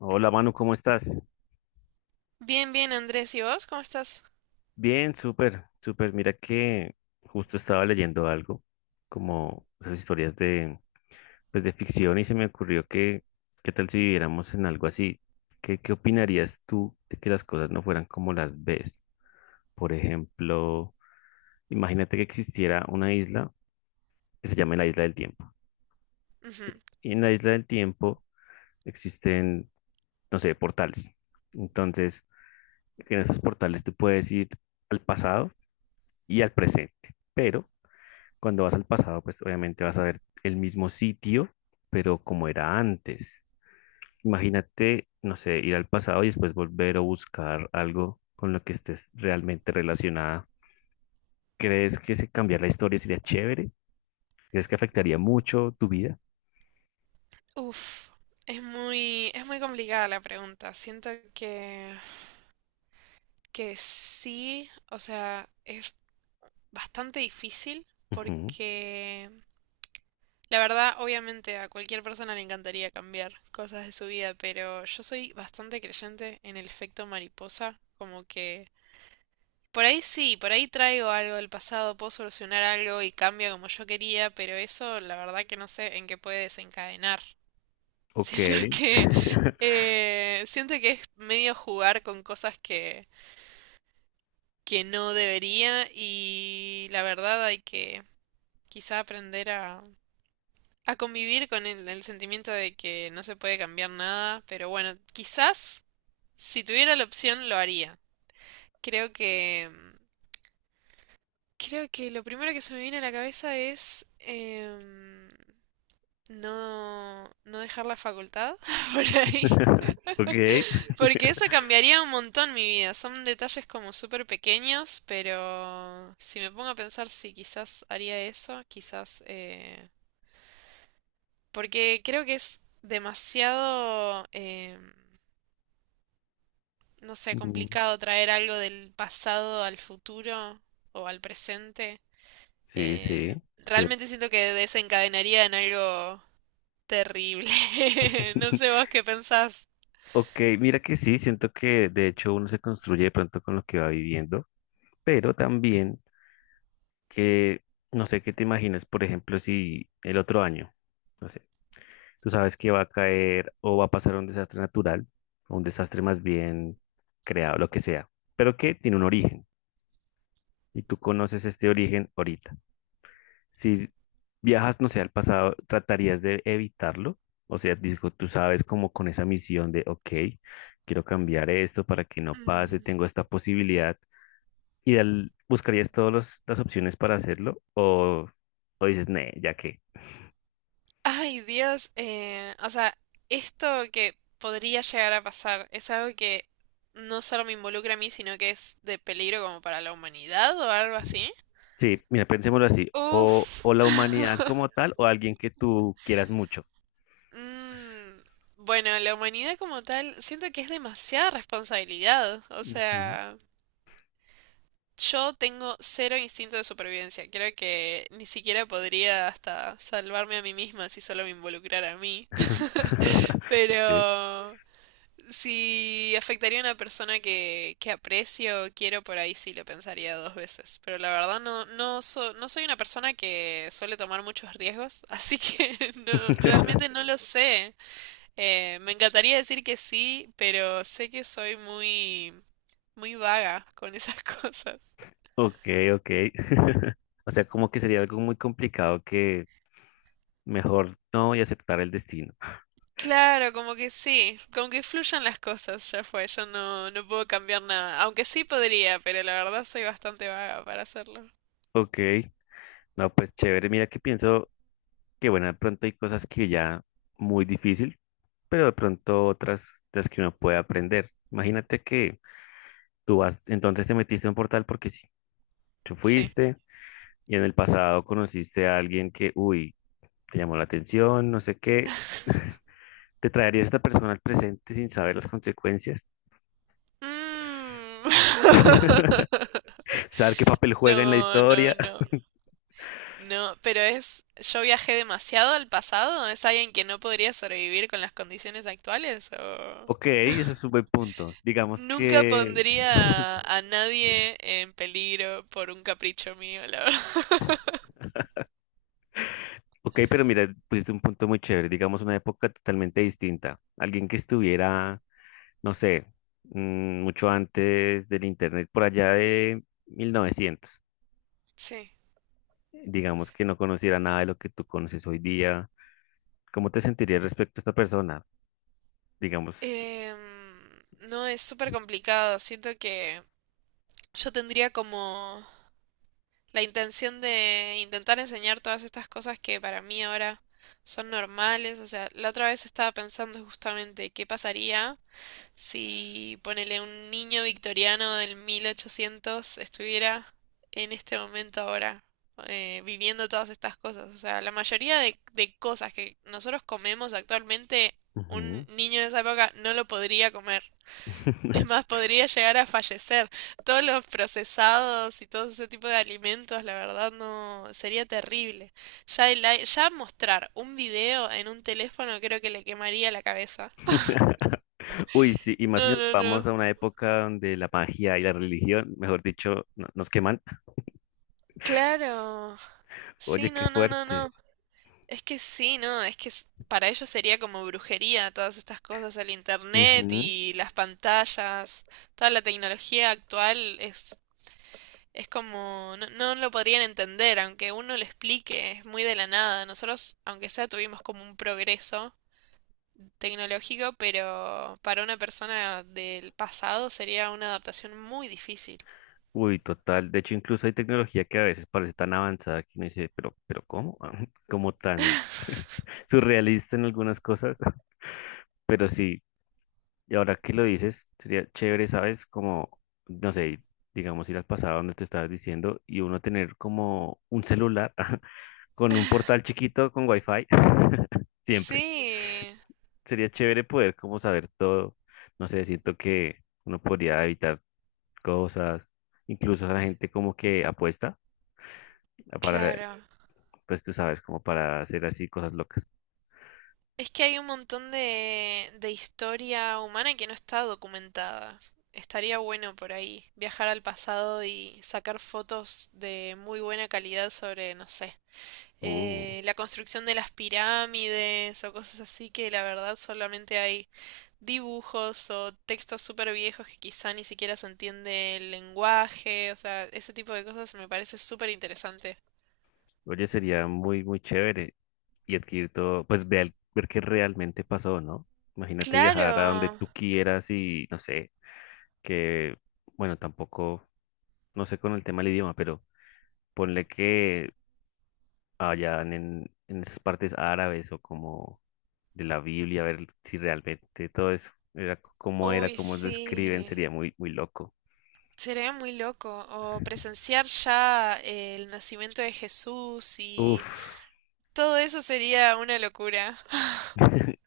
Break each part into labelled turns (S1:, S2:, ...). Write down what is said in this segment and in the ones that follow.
S1: Hola Manu, ¿cómo estás?
S2: Bien, bien, Andrés. ¿Y vos? ¿Cómo estás?
S1: Bien, súper, súper. Mira que justo estaba leyendo algo, como esas historias pues de ficción y se me ocurrió que, ¿qué tal si viviéramos en algo así? ¿Qué opinarías tú de que las cosas no fueran como las ves? Por ejemplo, imagínate que existiera una isla que se llame la Isla del Tiempo. Y en la Isla del Tiempo existen, no sé, portales. Entonces, en esos portales tú puedes ir al pasado y al presente. Pero cuando vas al pasado, pues obviamente vas a ver el mismo sitio, pero como era antes. Imagínate, no sé, ir al pasado y después volver o buscar algo con lo que estés realmente relacionada. ¿Crees que si cambiar la historia sería chévere? ¿Crees que afectaría mucho tu vida?
S2: Ujú. Uf, es muy complicada la pregunta. Siento que sí, o sea, es bastante difícil
S1: Ujú.
S2: porque la verdad, obviamente a cualquier persona le encantaría cambiar cosas de su vida, pero yo soy bastante creyente en el efecto mariposa, como que por ahí sí, por ahí traigo algo del pasado, puedo solucionar algo y cambia como yo quería, pero eso la verdad que no sé en qué puede desencadenar.
S1: Ok.
S2: Siento que siento que es medio jugar con cosas que no debería y la verdad hay que quizá aprender a convivir con el sentimiento de que no se puede cambiar nada, pero bueno, quizás si tuviera la opción lo haría. Creo que creo que lo primero que se me viene a la cabeza es no dejar la facultad por ahí,
S1: Ok.
S2: porque eso cambiaría un montón mi vida. Son detalles como súper pequeños, pero si me pongo a pensar sí quizás haría eso, quizás porque creo que es demasiado no sé,
S1: Mm,
S2: complicado traer algo del pasado al futuro o al presente.
S1: sí, sí. estoy-
S2: Realmente siento que desencadenaría en algo terrible. No sé vos qué pensás.
S1: Ok, mira que sí, siento que de hecho uno se construye de pronto con lo que va viviendo, pero también que, no sé qué te imaginas, por ejemplo, si el otro año, no sé, tú sabes que va a caer o va a pasar un desastre natural, o un desastre más bien creado, lo que sea, pero que tiene un origen y tú conoces este origen ahorita. Si viajas, no sé, al pasado, tratarías de evitarlo, o sea, digo, tú sabes como con esa misión de, ok, quiero cambiar esto para que no pase,
S2: Mm.
S1: tengo esta posibilidad ideal, ¿buscarías todas las opciones para hacerlo? ¿O dices, nee, ya que?
S2: Ay, Dios. O sea, esto que podría llegar a pasar es algo que no solo me involucra a mí, sino que es de peligro como para la humanidad o algo así.
S1: Sí, mira, pensémoslo así. O,
S2: Uf.
S1: o la humanidad como tal, o alguien que tú quieras mucho.
S2: Mm, bueno, la humanidad como tal, siento que es demasiada responsabilidad. O
S1: Ujú.
S2: sea, yo tengo cero instinto de supervivencia. Creo que ni siquiera podría hasta salvarme a mí misma si solo me involucrara a mí.
S1: Ok.
S2: Pero si afectaría a una persona que aprecio o quiero, por ahí sí lo pensaría dos veces. Pero la verdad no, no, no soy una persona que suele tomar muchos riesgos, así que no, realmente no lo sé. Me encantaría decir que sí, pero sé que soy muy, muy vaga con esas cosas.
S1: Ok, ok. O sea, como que sería algo muy complicado que mejor no y aceptar el destino.
S2: Claro, como que sí, como que fluyan las cosas, ya fue, yo no puedo cambiar nada, aunque sí podría, pero la verdad soy bastante vaga para hacerlo.
S1: Ok, no, pues chévere. Mira que pienso que, bueno, de pronto hay cosas que ya muy difícil, pero de pronto otras las que uno puede aprender. Imagínate que tú vas, entonces te metiste en un portal porque sí, tú
S2: Sí.
S1: fuiste y en el pasado conociste a alguien que, uy, te llamó la atención, no sé qué. Te traería esta persona al presente sin saber las consecuencias,
S2: Mm.
S1: saber qué papel juega en la
S2: No, no,
S1: historia.
S2: no, no, pero yo viajé demasiado al pasado. ¿Es alguien que no podría sobrevivir con las condiciones actuales o...?
S1: Ok, eso es un buen punto. Digamos
S2: Nunca
S1: que,
S2: pondría a nadie en peligro por un capricho mío, la verdad.
S1: ok, pero mira, pusiste un punto muy chévere, digamos una época totalmente distinta. Alguien que estuviera, no sé, mucho antes del internet, por allá de 1900.
S2: Sí.
S1: Digamos que no conociera nada de lo que tú conoces hoy día, ¿cómo te sentirías respecto a esta persona? Digamos.
S2: Em, no, es súper complicado. Siento que yo tendría como la intención de intentar enseñar todas estas cosas que para mí ahora son normales. O sea, la otra vez estaba pensando justamente qué pasaría si ponele un niño victoriano del 1800 estuviera en este momento ahora viviendo todas estas cosas. O sea, la mayoría de cosas que nosotros comemos actualmente, un
S1: Ujú.
S2: niño de esa época no lo podría comer. Es más, podría llegar a fallecer. Todos los procesados y todo ese tipo de alimentos, la verdad, no sería terrible. Ya, ya mostrar un video en un teléfono creo que le quemaría la cabeza.
S1: Uy, sí, y más si
S2: No,
S1: nos
S2: no,
S1: vamos
S2: no.
S1: a una época donde la magia y la religión, mejor dicho, nos queman.
S2: Claro.
S1: Oye,
S2: Sí,
S1: qué
S2: no, no, no,
S1: fuerte.
S2: no. Es que sí, no, es que para ellos sería como brujería todas estas cosas, el internet
S1: Ujú.
S2: y las pantallas, toda la tecnología actual es como, no, no lo podrían entender, aunque uno lo explique, es muy de la nada. Nosotros, aunque sea, tuvimos como un progreso tecnológico, pero para una persona del pasado sería una adaptación muy difícil.
S1: Uy, total. De hecho, incluso hay tecnología que a veces parece tan avanzada que uno dice, pero ¿cómo? Como tan surrealista en algunas cosas. Pero sí. Y ahora que lo dices, sería chévere, ¿sabes? Como, no sé, digamos ir al pasado donde te estabas diciendo y uno tener como un celular con un portal chiquito con wifi. Siempre.
S2: Sí,
S1: Sería chévere poder como saber todo. No sé, siento que uno podría evitar cosas. Incluso la gente como que apuesta para,
S2: claro.
S1: pues tú sabes, como para hacer así cosas locas.
S2: Es que hay un montón de historia humana que no está documentada. Estaría bueno por ahí viajar al pasado y sacar fotos de muy buena calidad sobre, no sé,
S1: Uh.
S2: la construcción de las pirámides o cosas así que la verdad solamente hay dibujos o textos súper viejos que quizá ni siquiera se entiende el lenguaje. O sea, ese tipo de cosas me parece súper interesante.
S1: Oye, sería muy, muy chévere y adquirir todo, pues ver qué realmente pasó, ¿no? Imagínate viajar a donde
S2: Claro.
S1: tú quieras y no sé, que, bueno, tampoco, no sé con el tema del idioma, pero ponle que allá en esas partes árabes o como de la Biblia, ver si realmente todo eso era cómo era,
S2: Uy,
S1: cómo lo escriben,
S2: sí.
S1: sería muy, muy loco.
S2: Sería muy loco, o presenciar ya el nacimiento de Jesús y
S1: Uf,
S2: todo eso sería una locura.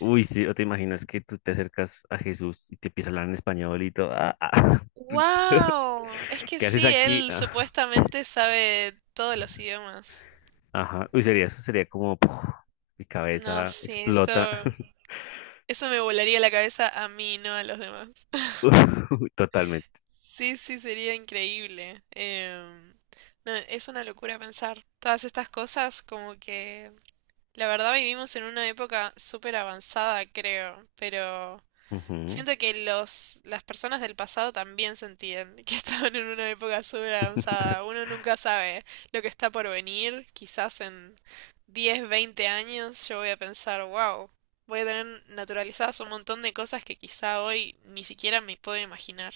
S1: uy, sí, o te imaginas que tú te acercas a Jesús y te empieza a hablar en español y todo. "Ah, ah,
S2: ¡Wow! Es que
S1: ¿qué haces
S2: sí,
S1: aquí?
S2: él
S1: Ah,
S2: supuestamente sabe todos los idiomas.
S1: ajá. Uy, sería eso, sería como puf, mi
S2: No,
S1: cabeza
S2: sí, eso,
S1: explota.
S2: eso me volaría la cabeza a mí, no a los demás.
S1: Uy, totalmente.
S2: Sí, sí, sería increíble. No, es una locura pensar todas estas cosas, como que la verdad vivimos en una época súper avanzada, creo, pero
S1: Ujú.
S2: siento que las personas del pasado también sentían que estaban en una época súper avanzada. Uno nunca sabe lo que está por venir. Quizás en 10 20 años yo voy a pensar, wow, voy a tener naturalizadas un montón de cosas que quizá hoy ni siquiera me puedo imaginar.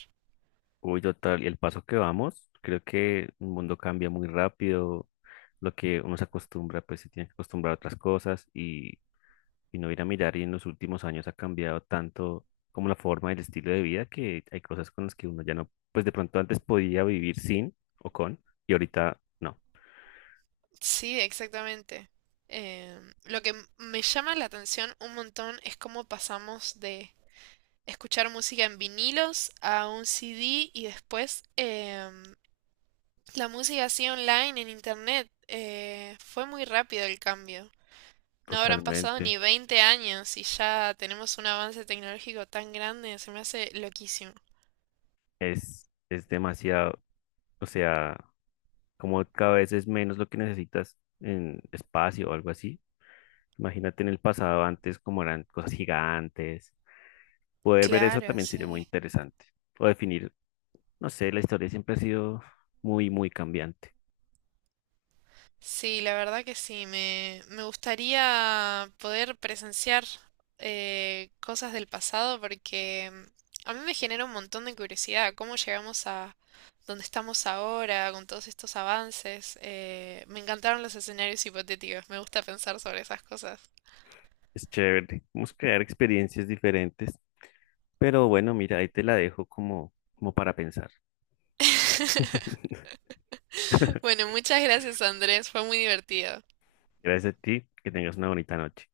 S1: Uy, total. Y el paso que vamos, creo que el mundo cambia muy rápido. Lo que uno se acostumbra, pues se tiene que acostumbrar a otras cosas y no ir a mirar y en los últimos años ha cambiado tanto como la forma y el estilo de vida que hay cosas con las que uno ya no, pues de pronto antes podía vivir sin o con y ahorita no,
S2: Sí, exactamente. Lo que me llama la atención un montón es cómo pasamos de escuchar música en vinilos a un CD y después, la música así online en internet, fue muy rápido el cambio. No habrán pasado
S1: totalmente.
S2: ni 20 años y ya tenemos un avance tecnológico tan grande, se me hace loquísimo.
S1: Es demasiado, o sea, como cada vez es menos lo que necesitas en espacio o algo así. Imagínate en el pasado antes como eran cosas gigantes. Poder ver eso
S2: Claro,
S1: también sería muy
S2: sí.
S1: interesante. O definir, no sé, la historia siempre ha sido muy, muy cambiante.
S2: Sí, la verdad que sí, me gustaría poder presenciar cosas del pasado porque a mí me genera un montón de curiosidad cómo llegamos a donde estamos ahora con todos estos avances. Me encantaron los escenarios hipotéticos, me gusta pensar sobre esas cosas.
S1: Es chévere. Vamos a crear experiencias diferentes. Pero bueno, mira, ahí te la dejo como, para pensar.
S2: Bueno, muchas gracias Andrés, fue muy divertido.
S1: Gracias a ti. Que tengas una bonita noche.